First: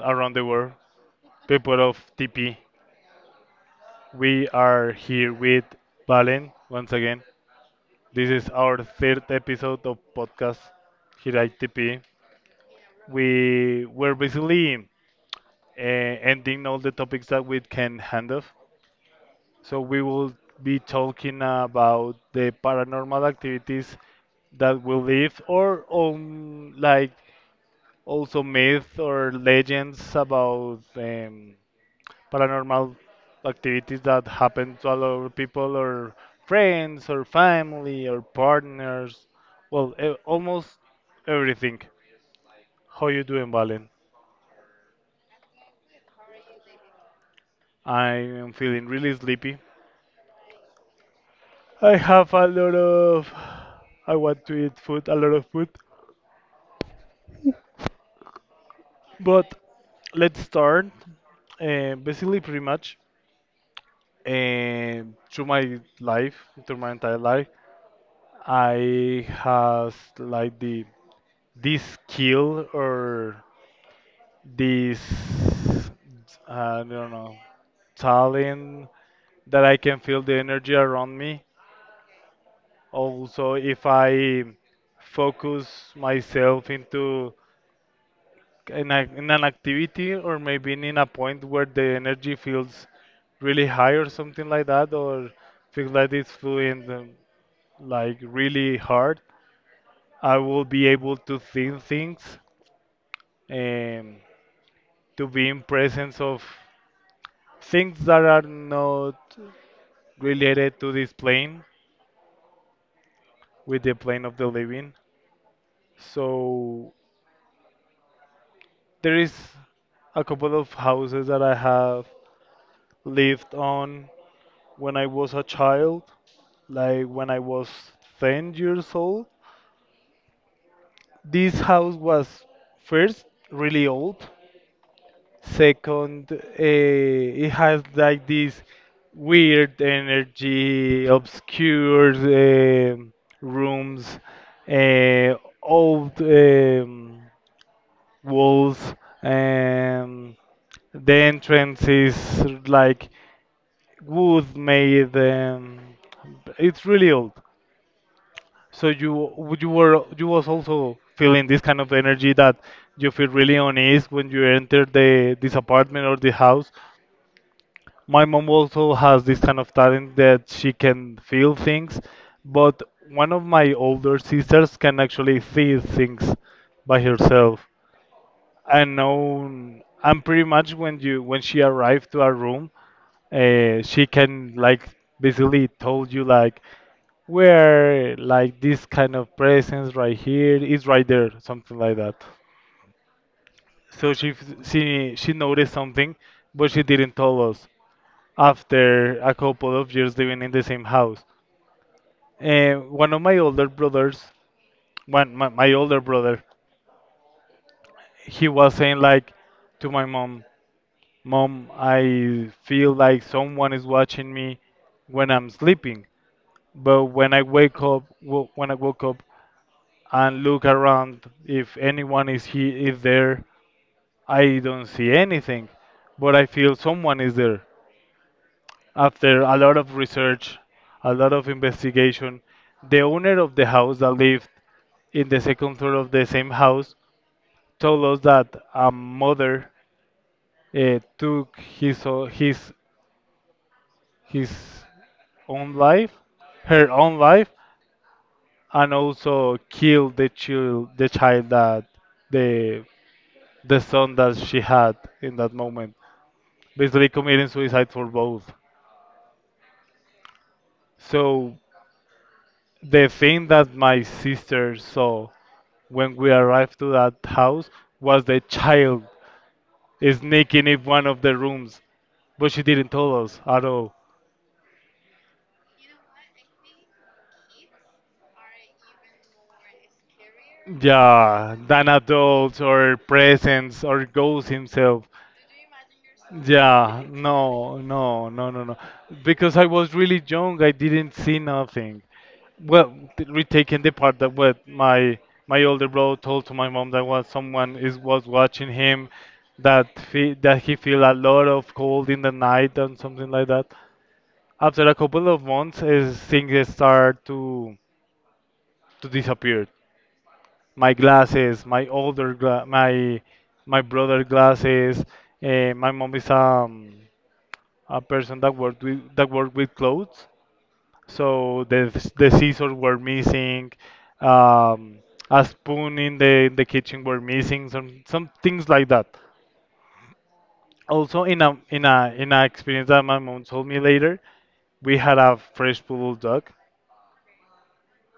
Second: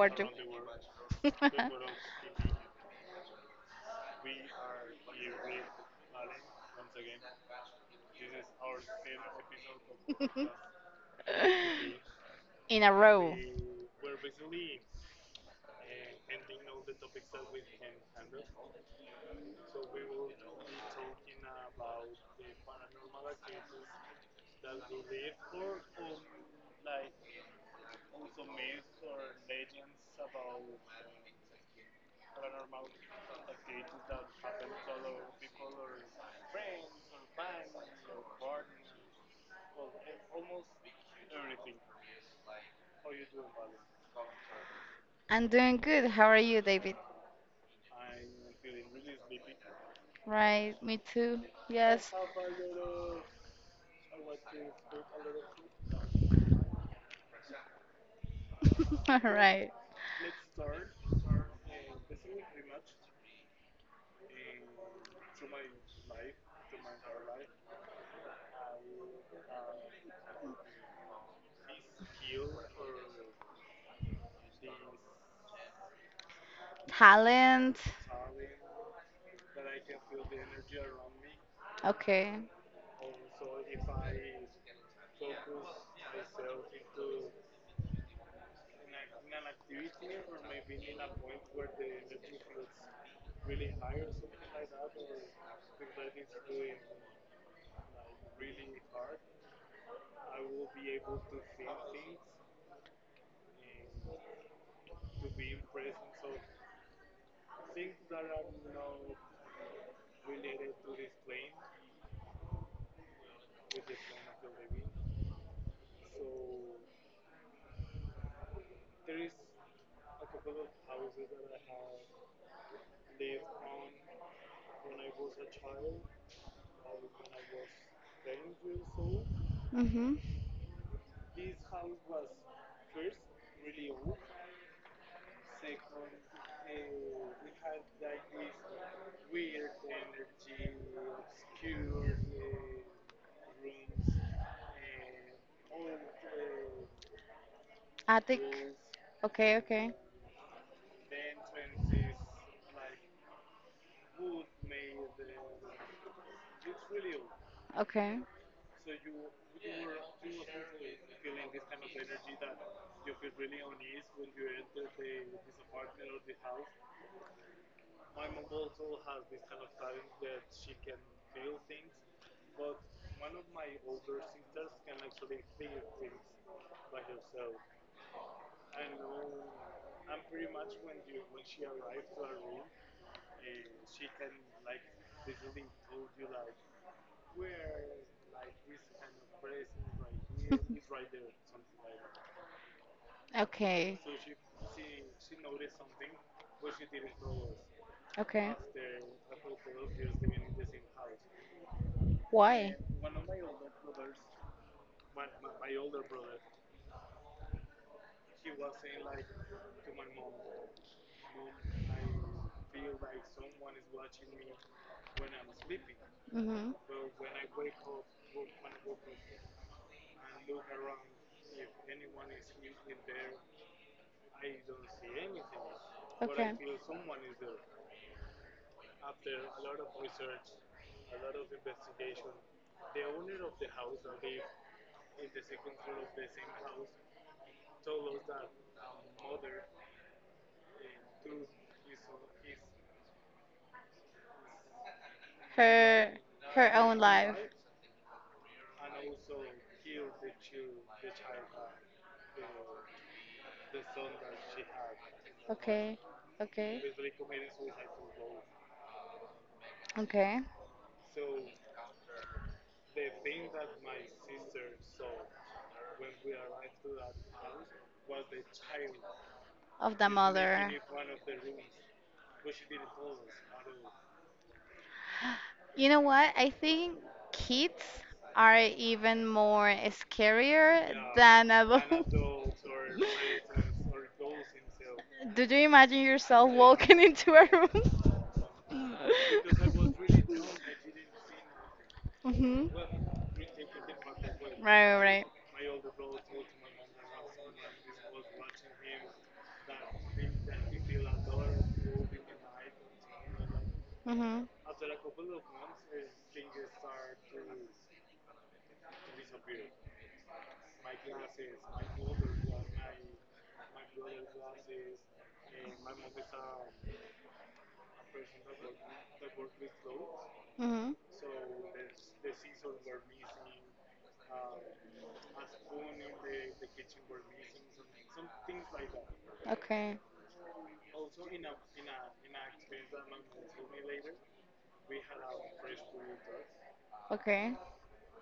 are around the world, you? people of TP. We are here with Valen once again. This is our third episode of podcast here at TP. In a row. We were basically ending all the topics that we can handle. So we will be talking about the paranormal activities that we live or like also myths or legends about paranormal activities that happen to a lot of people or friends or family or partners. Well, almost everything. How you doing, Valen? I'm doing good. How are you, David? I am feeling really sleepy. Right, me too. I Yes. have a lot of. I want to eat food, a lot of food. All But right. let's start. Basically, pretty much uh, through my life, through my entire life, I has like the this skill or this, I don't know, Talent. talent that I can feel the energy around me. Okay. Also, if I focus myself in an activity or maybe in a point where the energy feels really high or something like that, or feels like it's flowing like really hard, I will be able to think things and to be in presence of things that are not related to this plane with the plane of the living. So there is a couple of houses that I have lived on when I was a child, like when I was 10 years old. Mm-hmm. This house was first really old. Second, it has like this weird energy, obscure rooms, uh, old Attic. walls, Okay, okay. and the entrance is like wood made, it's really old. Okay. So you were you was also feeling this kind of energy, that you feel really uneasy when you enter the this apartment or the house. My mom also has this kind of talent that she can feel things, but one of my older sisters can actually see things by herself. And now, and pretty much when she arrived to our room, she can like basically told you like where, like this kind of presence right here, is right there, something like that. Okay. So she noticed something, but she didn't tell us Okay. after a couple of years living in the same house. Why? And one of my older brothers, my older brother, he was saying like to my mom, Mom, I feel like someone is watching me when I'm sleeping. Mm-hmm. But when I wake up, when I woke up and look around, if anyone is he is there, I don't see anything. But I Okay. feel someone is there. After a lot of research, a lot of investigation, the owner of the house that lived in the second floor of the same house told us that a mother took his o- his his own Her life, her her own own life. life, and also kill the child that the the son that she had in that moment, Okay. Okay. basically committing suicide for both. Okay. So the thing that my sister saw when we arrived to that house was the child Of the mother. sneaking in one of the rooms, but she didn't tell us at all. You know what? I think kids are even more scarier than Yeah, than adults. adults or presents or ghosts himself. Did you imagine yourself walking Yeah, into a no, room? no, no, no, no. Because I was really young, I didn't see nothing. Hmm. Well, retaking the part that what Right, right, my right. my older brother told to my mom, that was someone is was watching him, that fe that he feel a lot of cold in the night and something like that. Mm-hmm. After a couple of months, his things start to disappear. My glasses, my my brother glasses. My mom is a person that worked with, that worked with clothes, Mm-hmm. so the scissors were missing, um, a spoon in the, in the kitchen were missing, some things like that. Okay. Also, in a experience that my mom told me later, we had a fresh poodle dog, Okay.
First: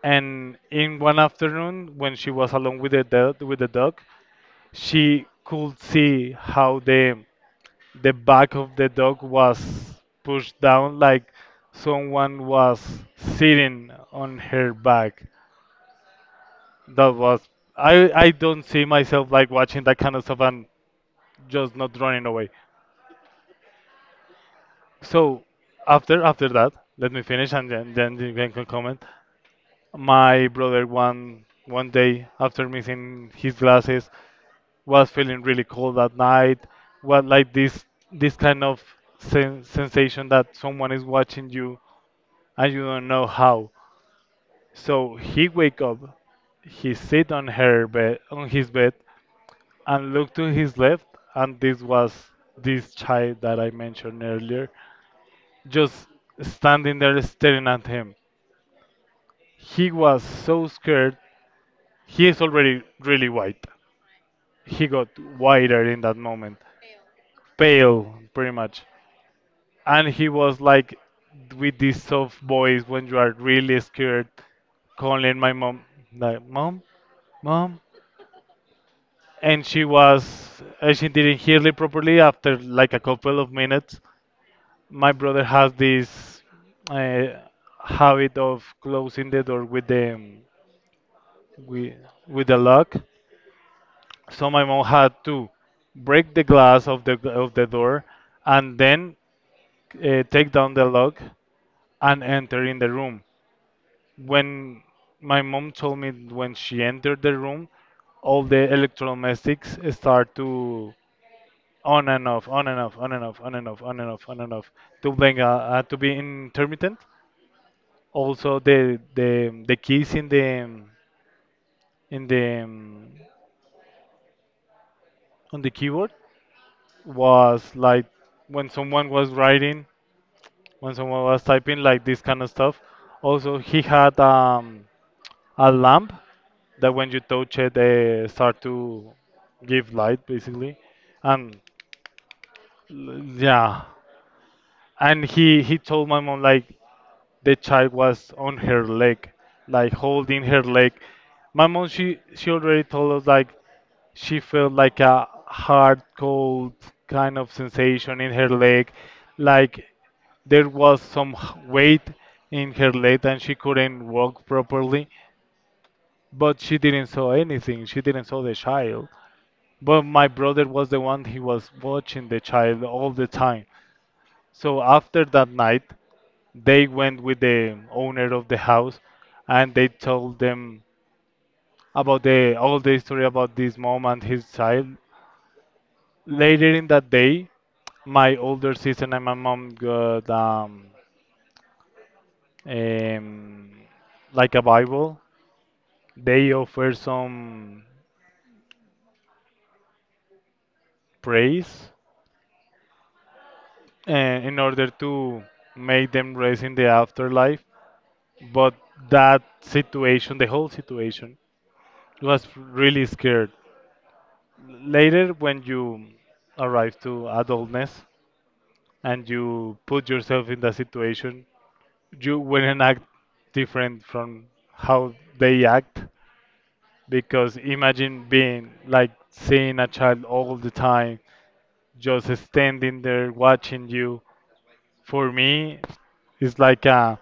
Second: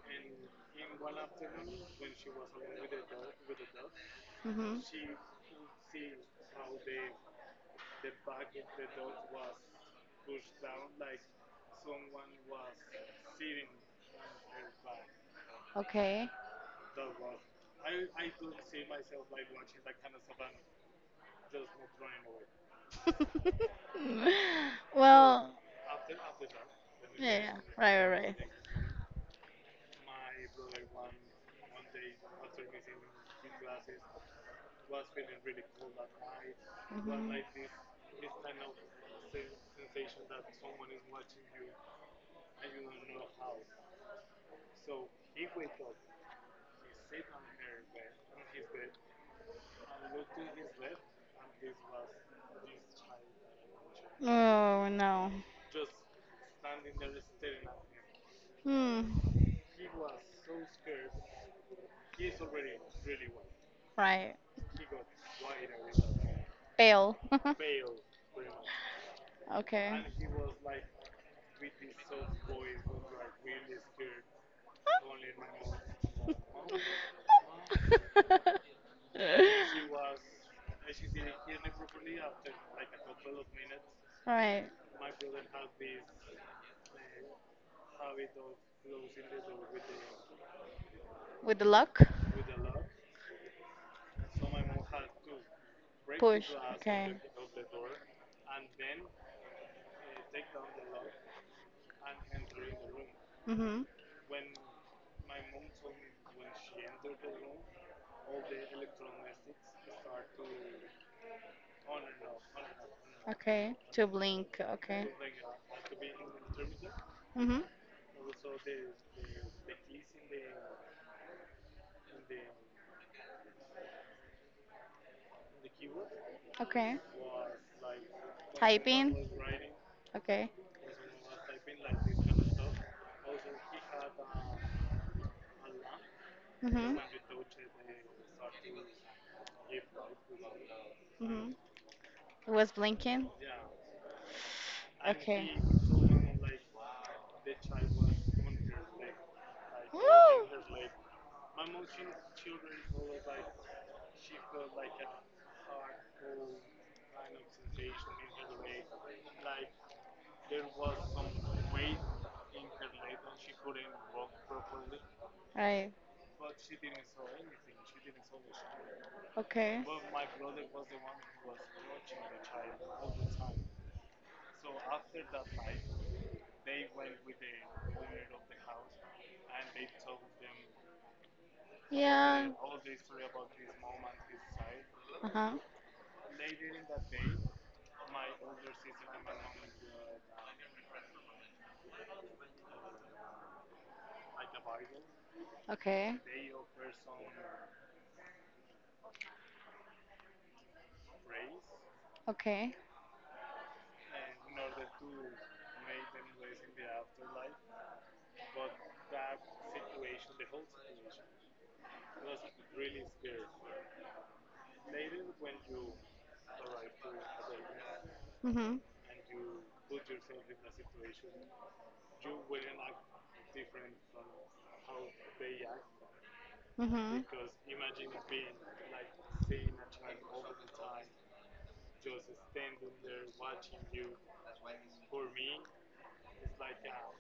and in one afternoon when she was alone with the dog, Mm-hmm. she could see how the back of the dog was pushed down like someone was sitting on her back. Okay. That was, I don't see myself like watching that kind of stuff and just not running away. So Well, after that, let me yeah, finish yeah, and then right, then right, you right. can comment. My brother one day after missing his glasses was feeling really cold that night, what, Mhm. like this kind of sensation that someone is watching you and you don't know how. So he wake up, he sit on his bed and look to his left, and this was this child that I mentioned earlier, Oh no. just standing there staring at him. Hmm. He was so scared, he is already really white, Right. he got whiter in that moment, Fail. pale pretty much. Okay. And he was like, with this soft voice when you are really scared, calling my mom, like, mom, mom. And she was, she didn't hear it properly. After like a couple of minutes, Right. my brother has this uh, habit of closing the door with the, With the with, luck. with the lock, so my mom had to break the Push. glass of the, Okay. of the door, and then take down the lock and enter in the room. Mhm. When my mom told me, when she entered the room, all the electrodomestics start to on and off, on and off, on and off, on and Okay. off, on To and off, on and blink. off, Okay. to being to be intermittent. Mhm. Also, the keys in the, in the, on the keyboard Okay. was like when someone was Typing. writing, Okay. when someone was typing, like this kind of stuff. Also, he had a lamp that Mhm. when you touch it, they start to give light basically. Mhm. And, It was blinking. yeah, and Okay. he told my mom like the child was on her leg, like holding Woo! her leg. My mom, she already told us like she felt like a hard cold kind of sensation in her leg, like there was some weight in her leg and she couldn't walk properly. Right. But she didn't saw anything. She didn't saw the child. Okay. But my brother was the one, he was watching the child all the time. So after that night, they went with the owner of the house, and they told them about Yeah. the all the story about this mom and his child. Uh huh. Later in that day, my older sister and my mom got um like a Bible. Okay. They offer some praise Okay. In order to make them raise in the afterlife. But that situation, the whole situation, was really scared. Later, when you arrive to adultness Mhm. and you put yourself in that situation, you wouldn't act different from how they act, Mhm. because imagine being like seeing a child all the time just standing there watching you. For me it's like a,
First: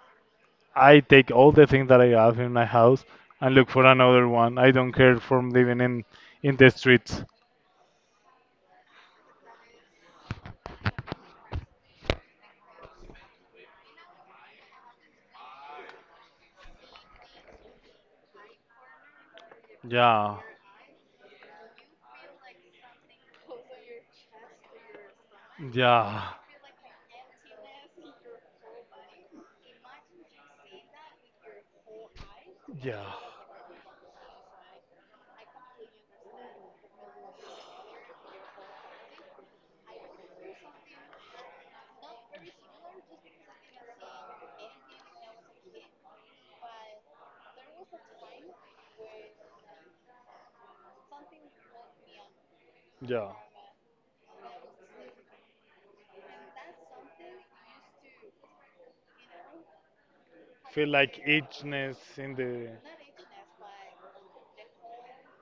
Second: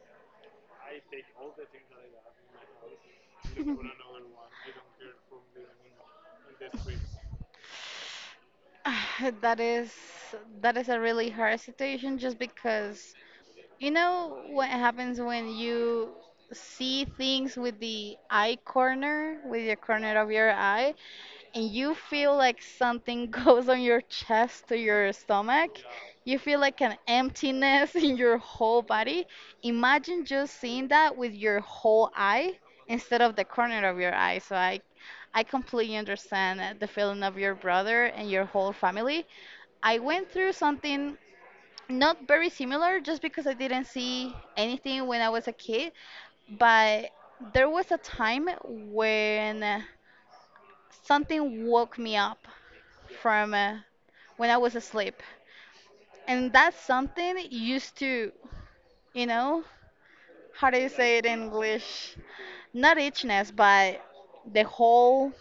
I take all the things that I have in my house and look for another one. I don't care from living in the streets. that is that is a really hard situation just because you know what happens when you see things with the eye corner, with the corner of Yeah, your eye, and you feel like something goes on your chest to your stomach? yeah, You feel like an emptiness in your whole body. Imagine just seeing that with your whole eye yeah. instead of the corner of your eye. So I completely understand the feeling of your brother and your whole family. I went through something not very similar just because I didn't see anything when I was a kid, but there was a time when something woke me up Yeah. from when I was asleep. And that something used to, you know, how do Feel you say like it in English? itchness in the, Not itchiness, but the whole,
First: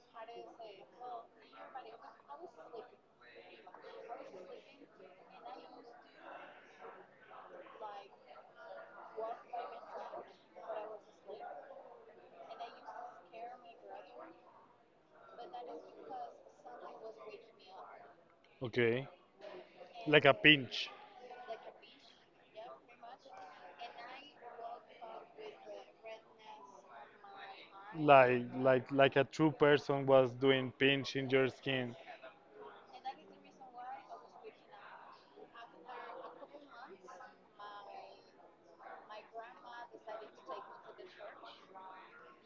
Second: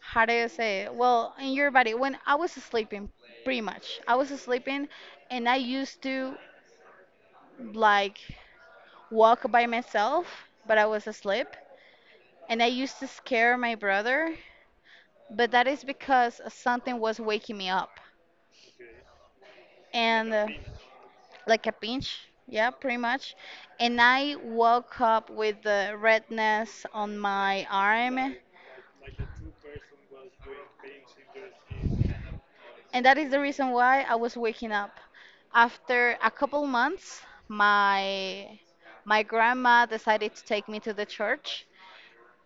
how do you say it? Well, in your body, when I was sleeping, pretty much, I was sleeping and I used to like walk by myself, but I was asleep. And I used to scare my brother, but that is because something was waking me up. okay. Like And a pinch. like a pinch, yeah, pretty much. And I woke up with the redness on my arm. Like a true person was doing pinch in your skin. And that is the reason why I was waking up. After a couple months, my my grandma decided to take me to the church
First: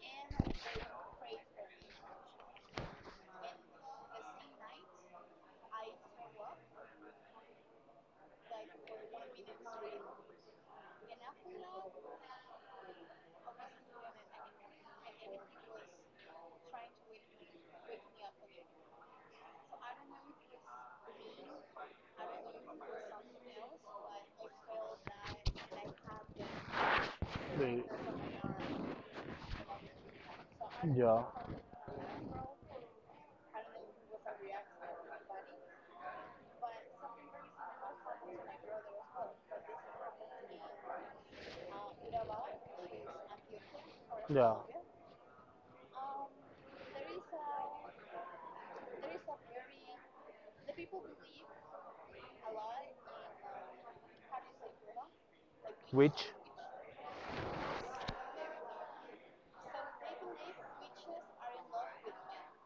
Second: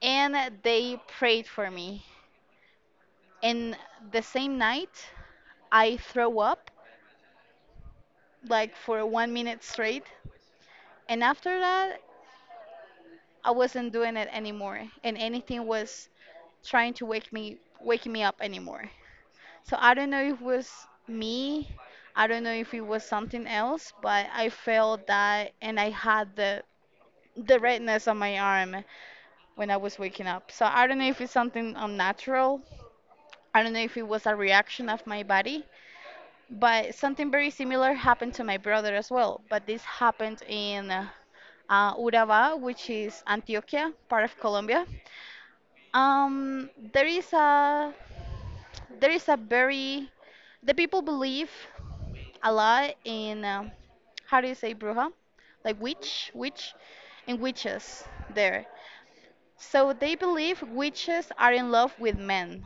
and they prayed for me. And the same night, I throw up like for 1 minute straight. And after that, I wasn't doing it anymore, and anything was trying to wake me waking me up anymore. So I don't know if it was me, I don't know if it was something else, but I felt that and I had the They- redness on my arm when I was waking up. So I don't know if yeah. it's something unnatural. I don't know if it was a reaction of my body. But something very similar happened to my brother as well. But this happened in Urabá, which is Antioquia, part of Yeah. Colombia. Um, there is a there is a very the people believe a lot in how do you say bruja, like Which? witch, witch, and witches there. So they believe witches are in love with men.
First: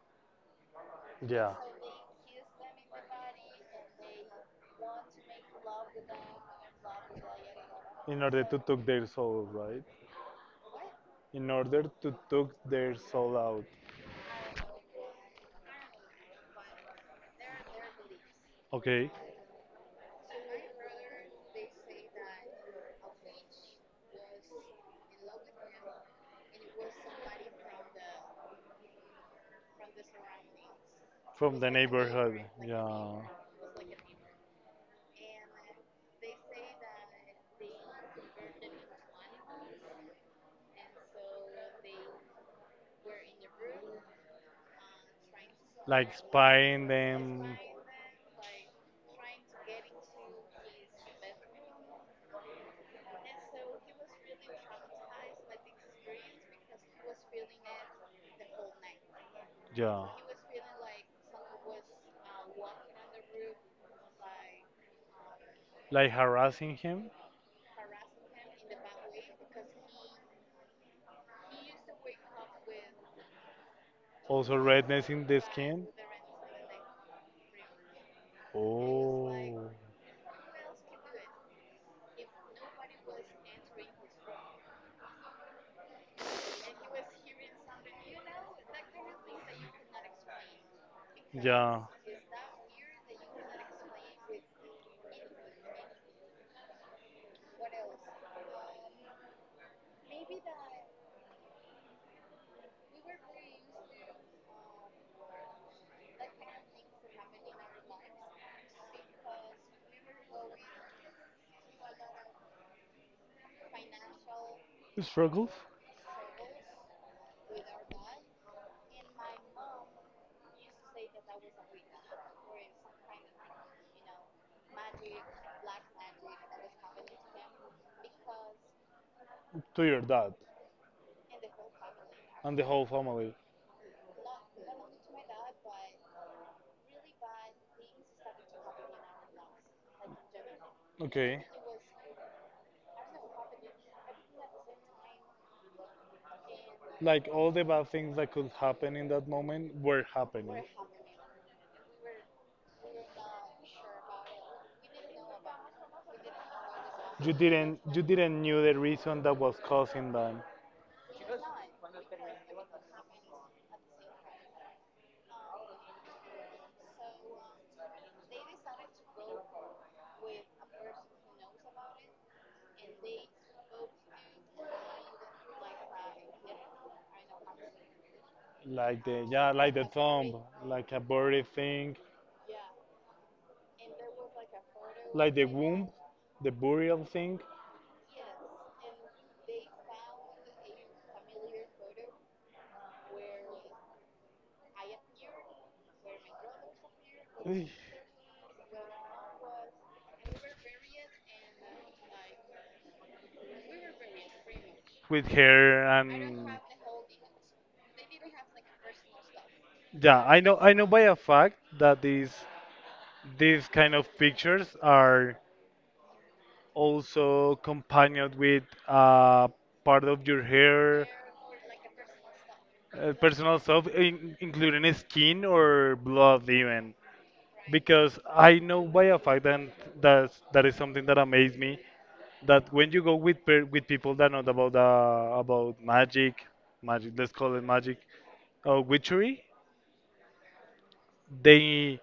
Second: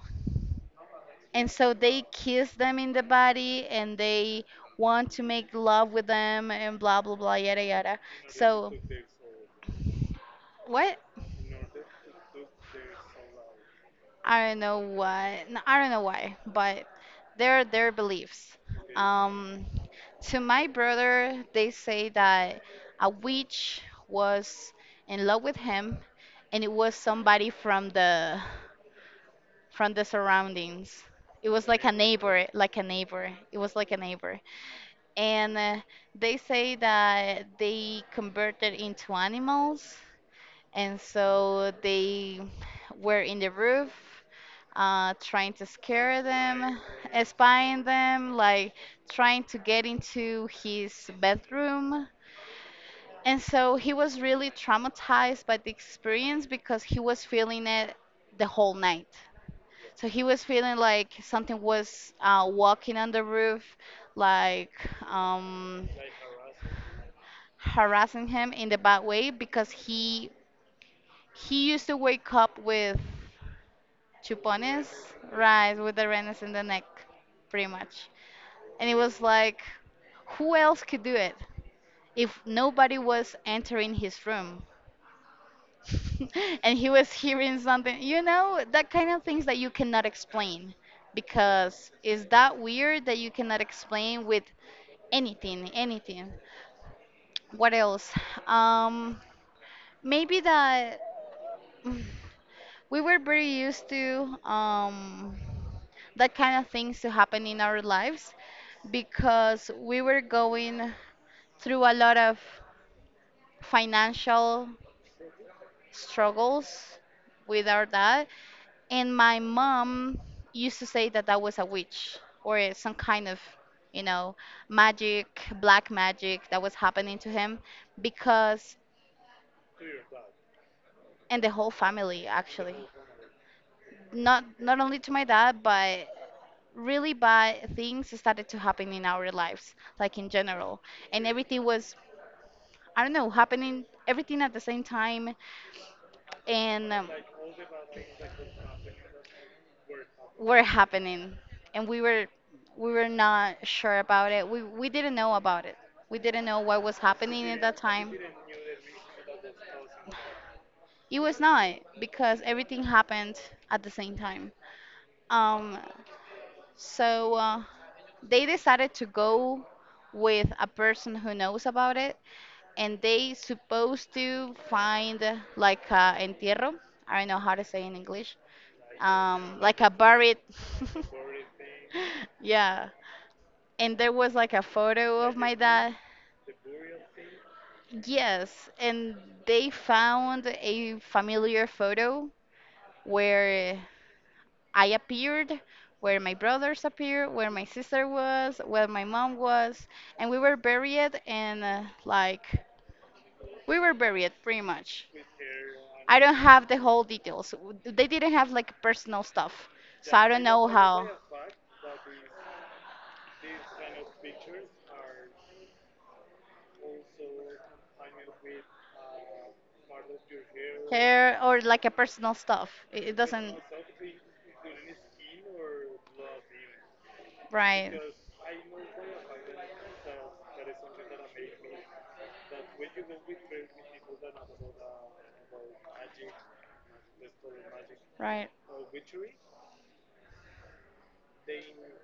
And Yeah. so they kiss them in the body and they want to make love with them and blah blah blah yada yada. In order to So take their soul, right? what? In order to take their soul out. I don't know why. No, I don't know why, but they're their beliefs. Okay, Um, to my brother, they say that a witch was in love with him, and it was somebody from the surroundings. It from was the like a neighborhood. neighbor, like a Yeah, neighbor. It was like a neighbor. And they say that they converted into animals and so they were in the roof trying to like scare them spying them. spying them like trying to get into his bedroom, and so he was really traumatized by the experience because he was feeling it the whole night. Yeah, So he was feeling like something was walking on the roof, like um, like harassing him. harassing him in the bad way because he used to wake up with Also chupones, redness in the right, skin. with the renes in the neck, pretty much. And it was Oh. like, who else could do it if nobody was entering his room? And he was hearing something, that kind of things that you cannot explain Yeah. because is that weird that you cannot explain with anything, anything. What else? Um, maybe that mm, we were very used to that kind of things to happen in our lives because we were going through a lot of financial Struggles, struggles with our dad. And my mom used to say that I was a witch or some kind of, you know, magic, black magic that was happening to him because, to your dad and the whole family and the actually. whole family. Not only to my dad, but really bad things started to happen in our lives, like in general. And Okay. everything was, I don't know, happening everything at the same time. And Like all the bad things that could happen in that moment were were happening. happening. And we were not sure about it. We didn't know about it. We didn't know what was You happening at that didn't, you time. didn't knew the reason that was causing them, It was not because everything happened at the same time. Um so uh, they decided to go with a person who knows about it, and they supposed to find like a entierro. I don't know how to say in English. like the, yeah, Um, like like the a tomb, buried. like a buried thing, Yeah, and there was like a photo of like the my womb, dad. the burial thing. Yes, and they found a familiar photo where I appeared, where my brothers appeared, where my Eesh. sister was, where my mom was, and we were buried in like We were buried pretty much. With her I don't and have the whole details. They didn't have like personal stuff, so yeah, I I don't know, know I know by how. a fact that these kind of pictures are also companioned with uh, part of your hair, Hair or like a personal stuff. It, it personal doesn't. stuff, in, including skin or blood even. Right. Because I know by a fact, and that that's, that is something that amazed me, that when you go with with people that know about magic, magic, let's call it magic, Right. Witchery, they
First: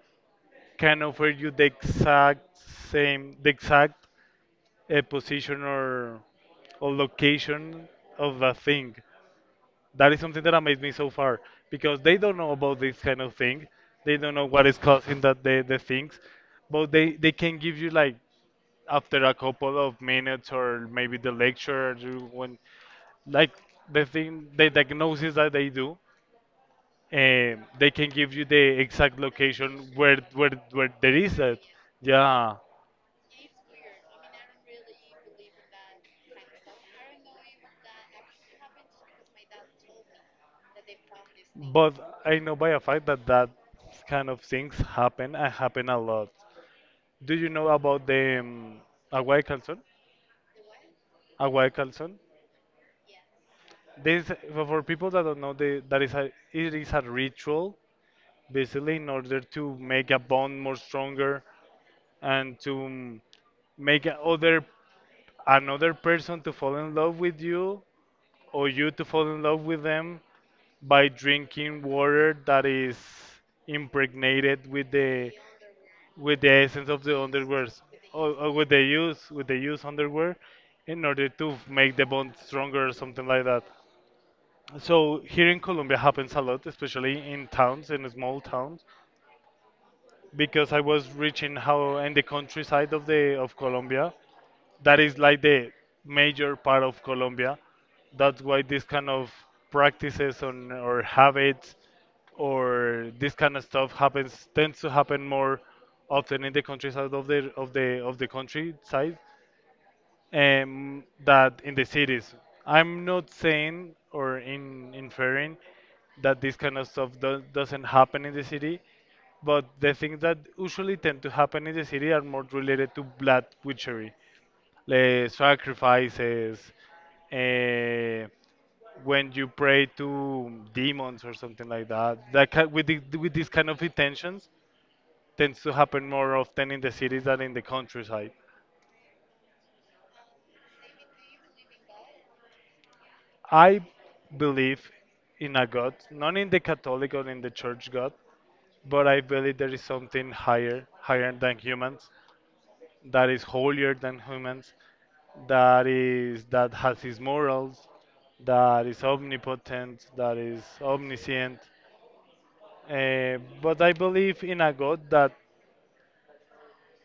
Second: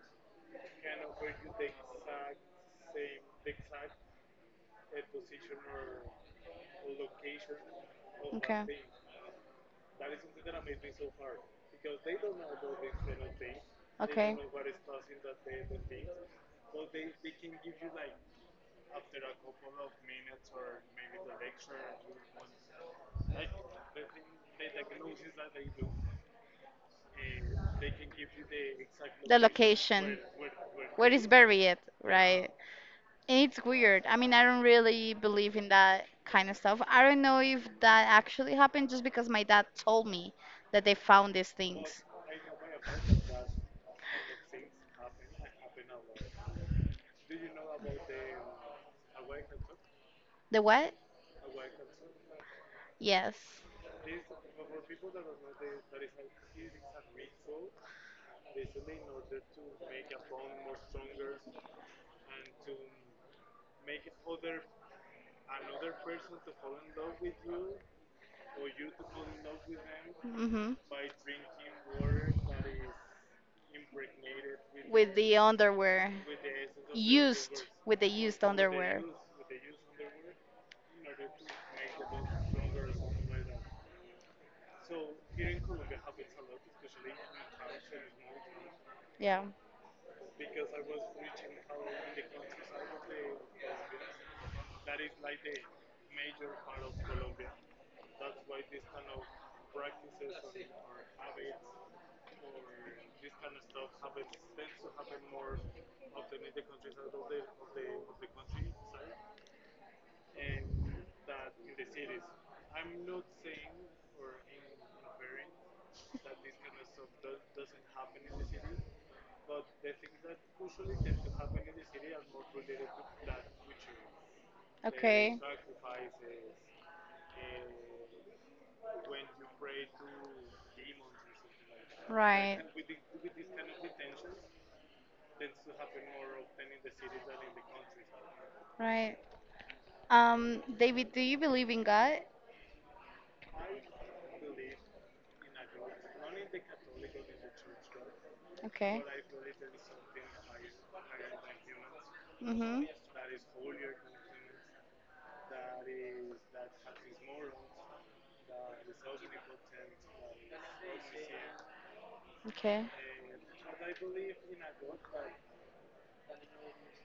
can offer you the exact position or Location location of of the Okay. A thing. thing. That is something that amazed me It's so so far, hard because because they they don't don't know know about about this this kind kind of of thing. thing. They don't Okay. They know don't know what what it is causing that the is, things, so but they they can can give give you you like like, after a couple of minutes or maybe the lecture you- when like the thing, the diagnosis that they do, they they can give you the exact The location where location. where where where, where, where where there is is it. buried, right? Yeah. And it's weird. I mean, I don't really believe in that kind of stuff. I don't know if that actually happened just because my dad told me that they found these things. But I know by a fact that that kind of things happen, and happen a lot. Do you know about the Aguay Calzón? The what? Aguay Calzón. Yes. This, for people that don't know, the, that is a, it is a ritual basically in order to make a bond more stronger and to make a other another person to fall in love with you or you to fall in love with them Hmm. by drinking water that is impregnated With the underwear. with the essence of the Used. underwear With the used or underwear. With the use underwear in order to make the bond stronger or something like that. So here in Colombia happens a lot, especially in towns, in small towns, Yeah. because I was reaching how in the countryside of Colombia, that is like the major part of Colombia. That's why this kind of practices on or habits or this kind of stuff happens tends to happen more often in the countryside of the countryside, that in the cities. I'm not saying or in inferring that this kind of stuff doesn't happen in the city, but the things that usually tend to happen in the city are more related to blood witchery, the Okay. sacrifices, eh, when you pray to demons or something like that. That Right. ki with the, with these kind of intentions tends to happen more often in the cities than in the countryside. Right. David, do you believe in God? I believe in a God, not in the Catholic or in the Church God, Okay. but I believe there is something higher, higher than humans, Mm-hmm. that is holier than humans, that has his morals, that is omnipotent, that is omniscient. Okay. But I believe in a God that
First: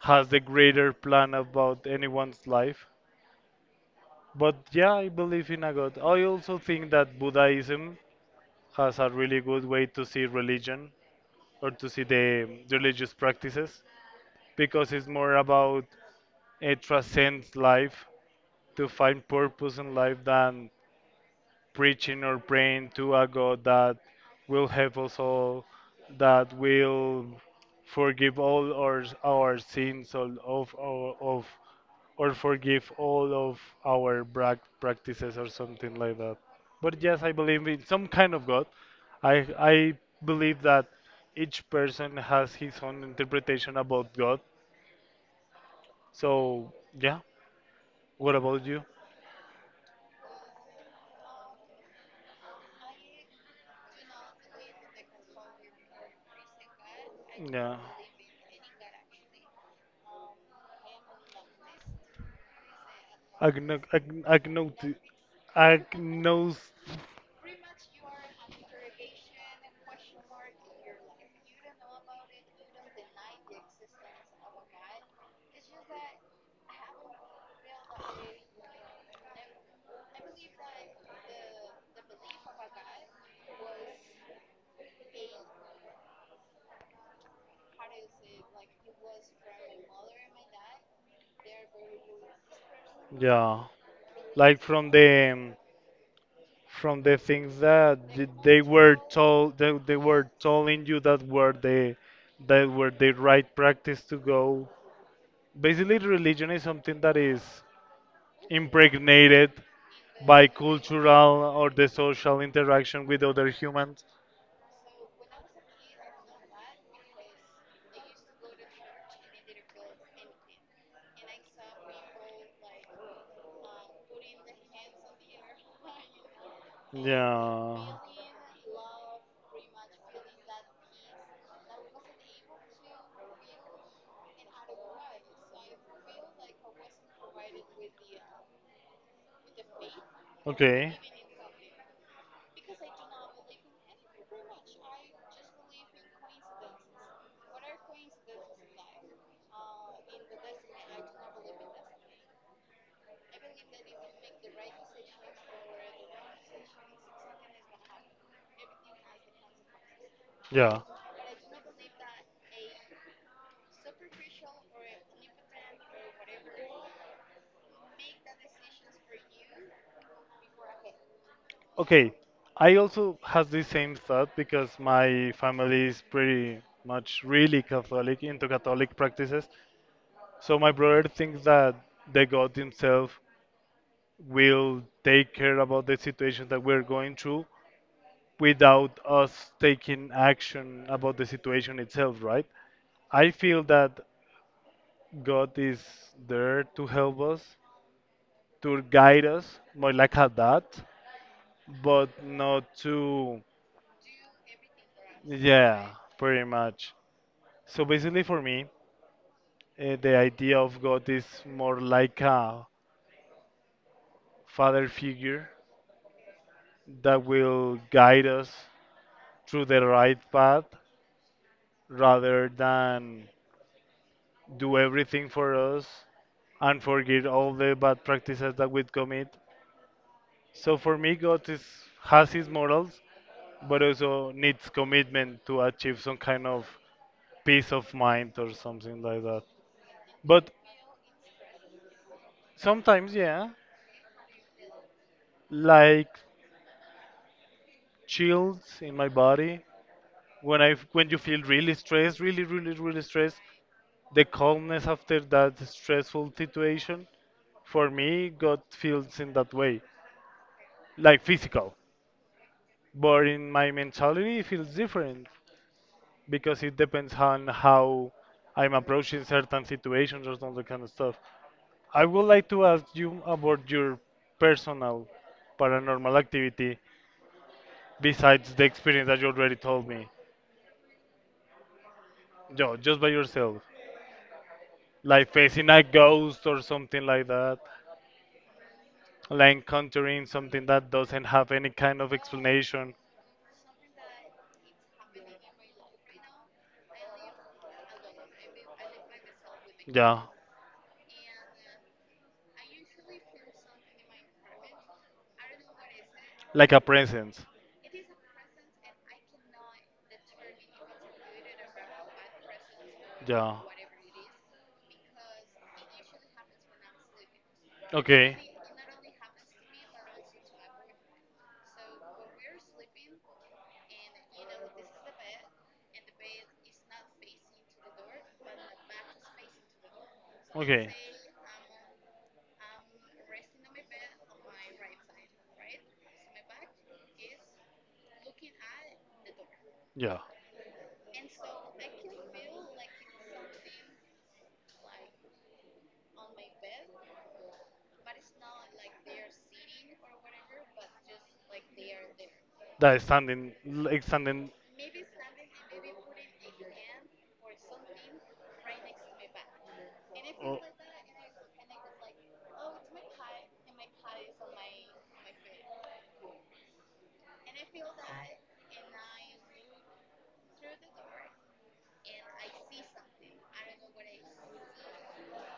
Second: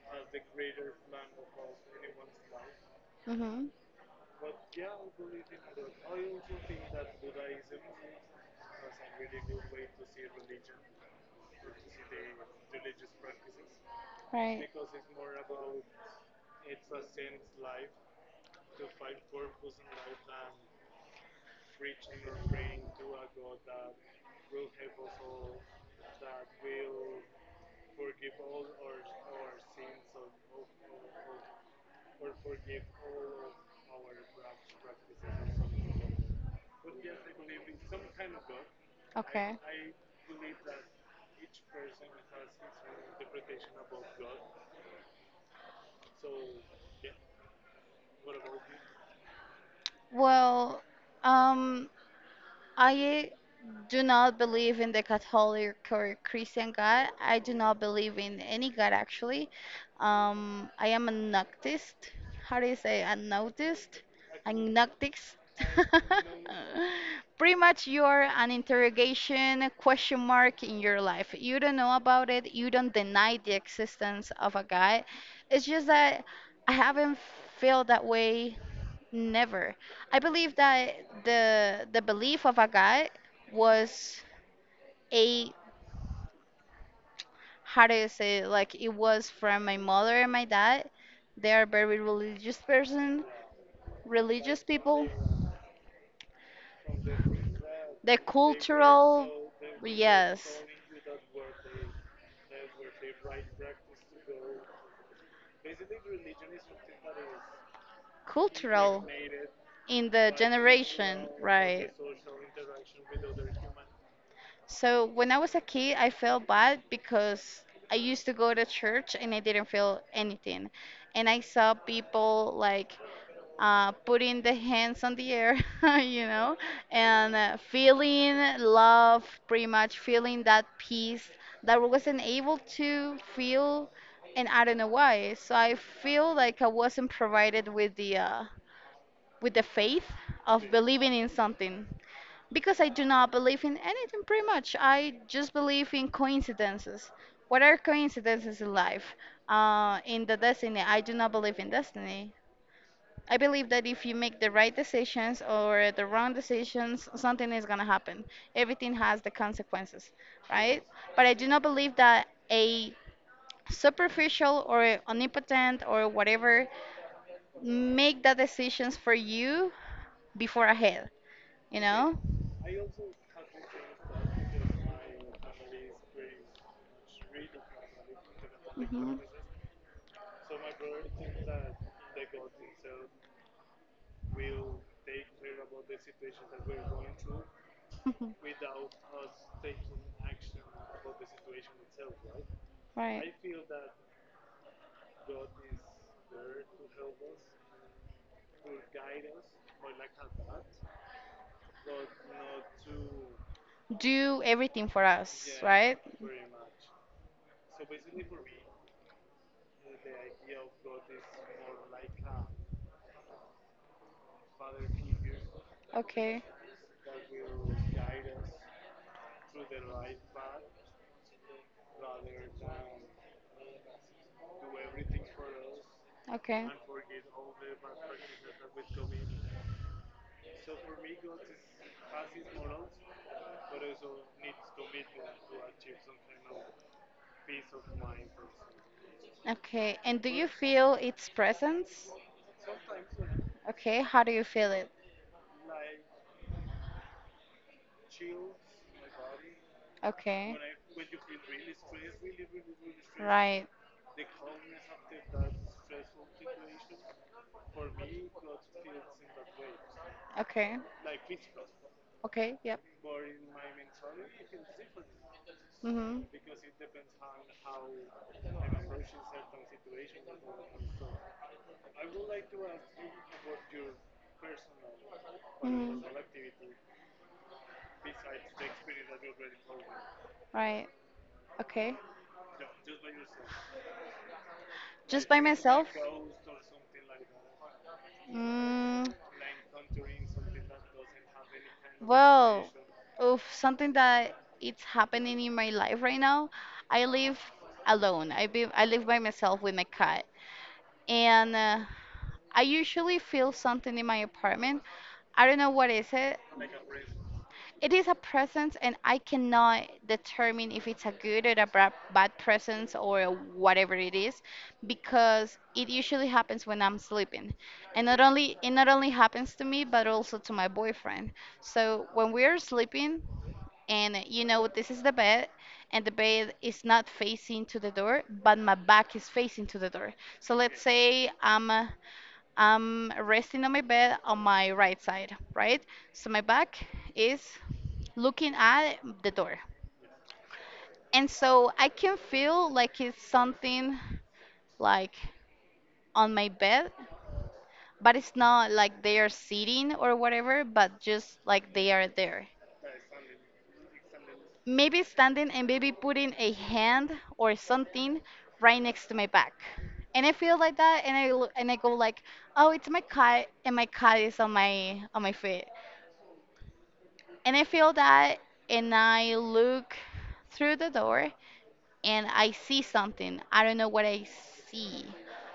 has the greater plan about anyone's life. Mm-hmm. But yeah, I believe in a God. I also think that Buddhism has a really good way to see religion or to see the religious practices Right. because it's more about it transcends life to find purpose in life than preaching or praying to a God that will help us all, that will forgive all our sins, all of our, of, or forgive all of our brac practices or something like that. But yes, I believe in some kind of God. I, Okay. I believe that each person has his own interpretation about God. So, yeah, what about you? Well, um, I do not believe in the Catholic or Christian God. I do Yeah. not believe in any God actually. I am an atheist. How do you say? An Agno- atheist. ag- agnoti- Agnostics. agnos. Pretty much you are an interrogation question mark in your life. You don't know about it. You don't deny the existence of a God. It's just that I haven't felt that way never. I believe that the belief of a God was a how do you say it? Like it was from my mother and my dad. They are very religious person, Yeah, like religious people. From the things that The they were cultural, told, they were yes, telling you that were the right practice to go. Basically, religion is something that is cultural impregnated in the by generation, cultural or the right? social interaction with other humans. So when I was a kid, I felt bad because I used to go to church and I didn't feel anything. And I saw people like putting the hands on the air, you know, and Yeah, feeling love, pretty much feeling that peace that I wasn't able to feel, and I don't know why. So I feel like I wasn't provided with the faith of okay. believing in something because I do not believe in anything pretty much. I just believe in coincidences. What are coincidences in life? In the destiny, I do not believe in destiny. I believe that if you make the right decisions or the wrong decisions, something is going to happen. Everything has the consequences, Yeah. right? But I do not believe that a superficial or omnipotent or whatever make the decisions for you before ahead, you Okay. know? I also has the same thought because my family is pretty much really Catholic into Catholic Mhm. practices. So my brother thinks that the God himself will take care about the situation that we're going through without us taking action about the situation itself, right? I Right. feel that God is there to help us, to guide us, more like a dad, but not too. Do everything for us, Yeah, right? pretty much. So basically, for me, the idea of God is more like a father figure Okay. that will guide us through the right path rather than do everything for us Okay. and forget all the bad practices that we commit. So for me, God is, has his morals, but also needs commitment to achieve some kind of peace of mind or something like that. Okay. And do you But feel its presence? sometimes, yeah, Okay. How do you feel it? like chills in my body. Okay. When you feel really stressed, really, really, really stressed, Right. the calmness after that stressful situation, for me, God feels in that way, Okay. like physical. Okay. Yep. But in my mentality, it feels different Mm-hmm. because it depends on how I'm approaching certain situations or some that kind of stuff. I would like to ask you about your personal paranormal Mm-hmm. activity besides the experience that you already told me. Right. Okay. Yo, just by yourself. Just Like by facing a myself? ghost or something like that. Mm, Like encountering something that doesn't have any kind of Well, explanation. oof, something that it's happening in my life right now. I live alone. I live by myself with my Yeah. cat, and I usually feel something in my apartment. I don't know what is it. Like a presence. It is a presence, and I cannot determine if it's a good or a bad presence or Yeah. whatever it is, because it usually happens when I'm sleeping, and Okay. Not only happens to me, but also to my boyfriend. So when we are sleeping, and you know this is the bed, and the bed is not facing to the door, but my back is facing to the door. So let's say I'm resting on my bed on my right side, right? So my back is looking at the door. Yeah. And so I can feel like it's something like on my bed, but it's not like they are sitting or whatever, but just like they are there. That is standing. Maybe standing and maybe putting a hand or something right next to my back. And I feel like that and and I go like, "Oh, it's my cat and my cat is on my feet." And I feel that, and I look through the door and I see something. I don't know what I see.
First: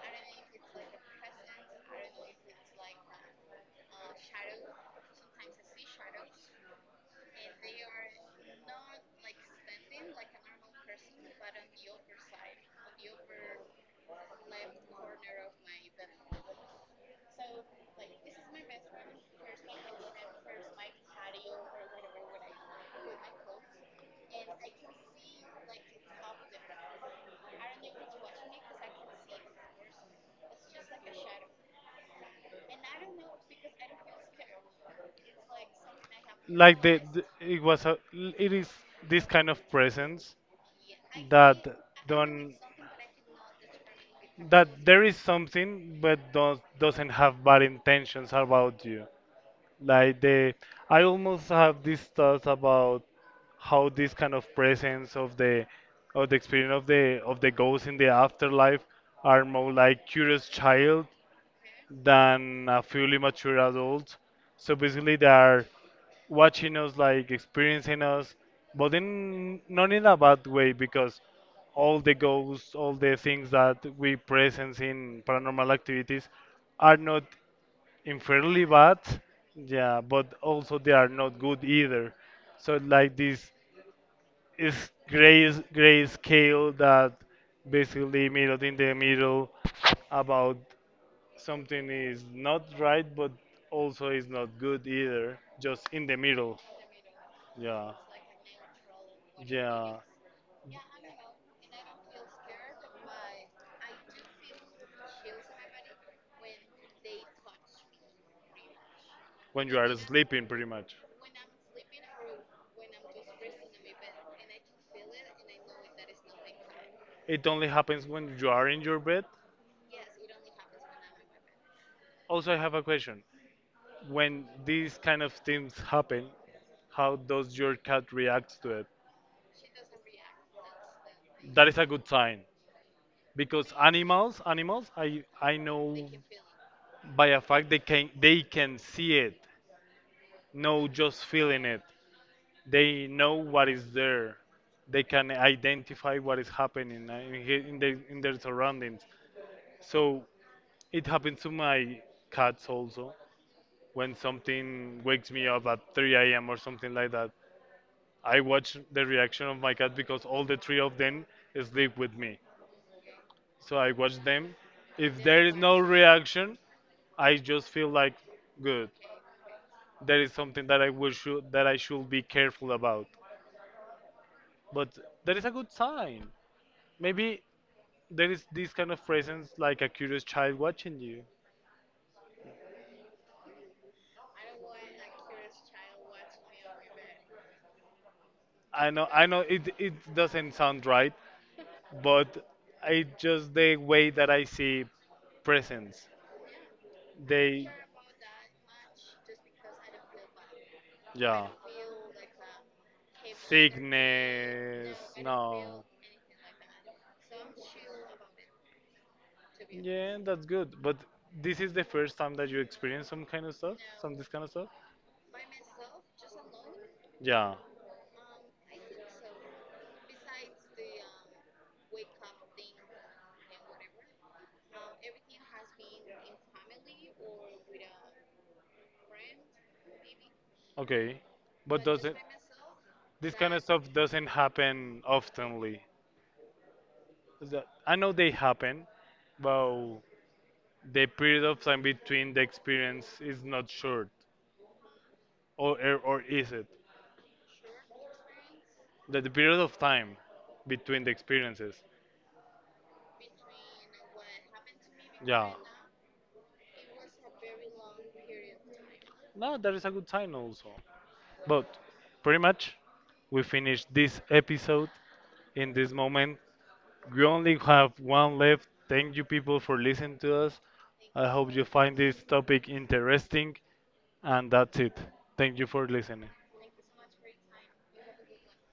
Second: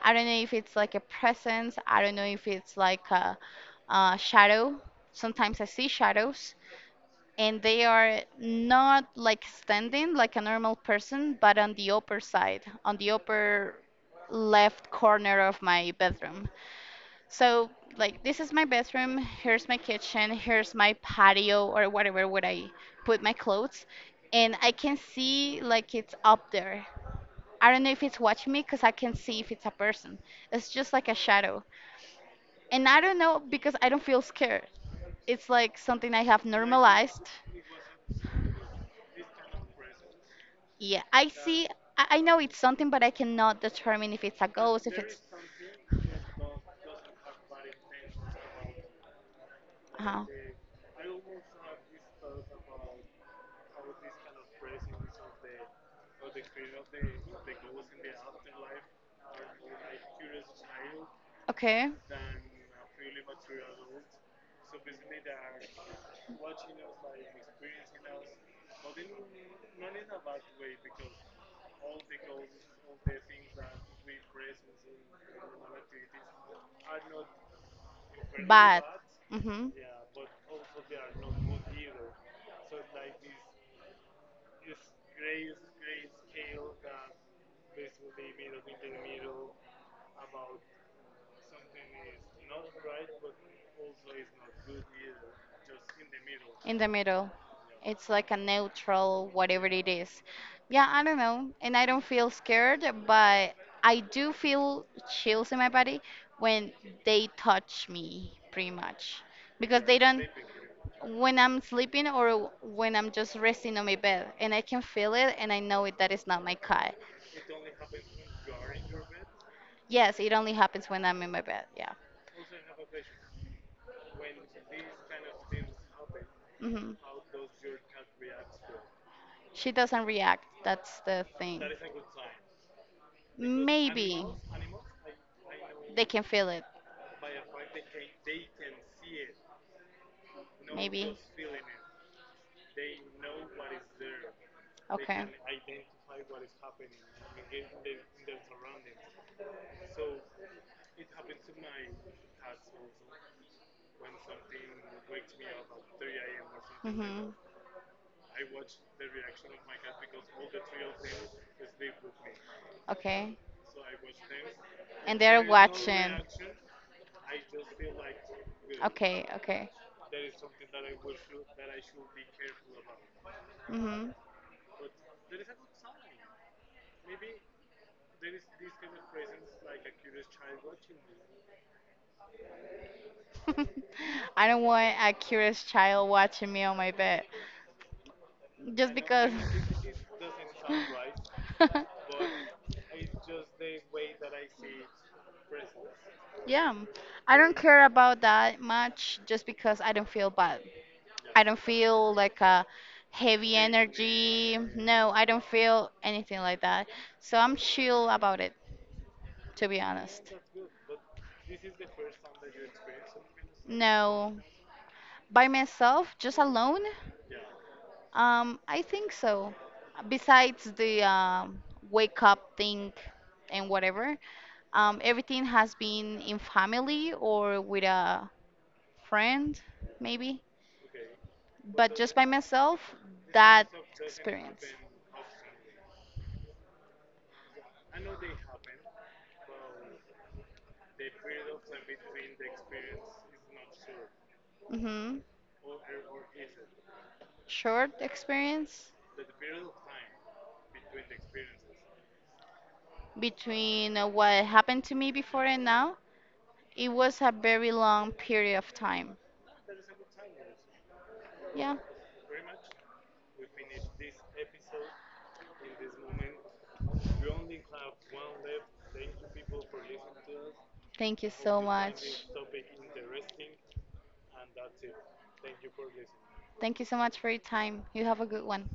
I don't know if it's like a presence. I don't know if it's like a shadow. Sometimes I see shadows, and they are not like standing like a normal person, but on the upper side, on the upper left corner of my bedroom. So, like, this is my bathroom, here's my kitchen, here's my patio or whatever would I put my clothes, and I can see like it's up there. I don't know if it's watching me because I can see if it's a person. It's just like a shadow. And I don't know because I don't feel scared. It's like something I have Like normalized. the it was a it is this kind of presence Yeah, I that see, I know it's don't something, but I cannot determine if it's a that ghost, if there it's. is something but don't, doesn't have bad intentions about you, like Uh-huh. the I almost have these thoughts about how this kind of presence of the experience of the ghosts in the afterlife are more like curious child Okay. than a fully mature adult. So basically, they are watching us, like experiencing us, but in not in a bad way because all the ghosts, all the things that we presence in paranormal activities are not infairly Bad. bad, Mhm. yeah, but also they are not good either. So like this is gray scale that basically mirrored in the middle about something is not right, but also is not good either. Just in the middle. In the middle. Yeah. Yeah. It's like a neutral, whatever it Yeah. is. Yeah, I don't know. And I don't feel scared, but I do feel chills in my body when they touch me, pretty much. When you Because are they don't, sleeping, pretty much. when I'm sleeping or when I'm just resting on my bed, and I can feel it and I know it, that is not my cat. It only happens when you are in your bed. Yes, it only happens when I'm in my bed. Yeah. Also, I have a question. When these kind of things happen, Hmm. how does your cat react to it? She doesn't react. That's the thing. That is a good sign because Maybe animals, I know they can feel it. by a fact they can see it, no Maybe. just feeling it. They know what is there, they Okay. can identify what is happening, in their surroundings. So it happens to my cats also when something wakes me up at 3 a.m or something like Hmm. that. I watch the reaction of my cat because all the three of them sleep with me, Okay. so I watch them. And If they're there is no watching. reaction, I just feel like good, Okay. Okay. there is something that I wish that I should be careful about, Hmm. but there is a good sign, maybe there is this kind of presence like a curious child watching you. I don't want a curious child watching me on my bed I just know, I because. know it doesn't sound right, but it's just the way that I see presence. Yeah, I don't They. care about that much just because I don't feel bad. I Yeah. don't feel like a heavy energy. Sickness. No, I No. don't feel anything like that. So I'm chill about it, to be Yeah, honest. that's good, but this is the first time that you experience some kind of stuff, some this No, kind of stuff. by myself, just alone. Yeah. I think so. Besides the wake up thing and whatever, everything has been in family or with a friend, maybe. Okay, but But does just it. by myself, This kind of that stuff doesn't experience. happen oftenly. I know they happen, but the period of time between the experience is not short, Mm-hmm. Or is it? Short experience The period of time between the experiences. between what happened to me before Yeah. and now. It was a very long period of time. No, that is a good sign also. Yeah. But pretty much, we finished this episode. In this moment, we only have one left. Thank you, people, for listening to us. Thank I you hope so you find this much. topic interesting. And that's it. Thank you for listening. Thank you so much for your time. You have a good one.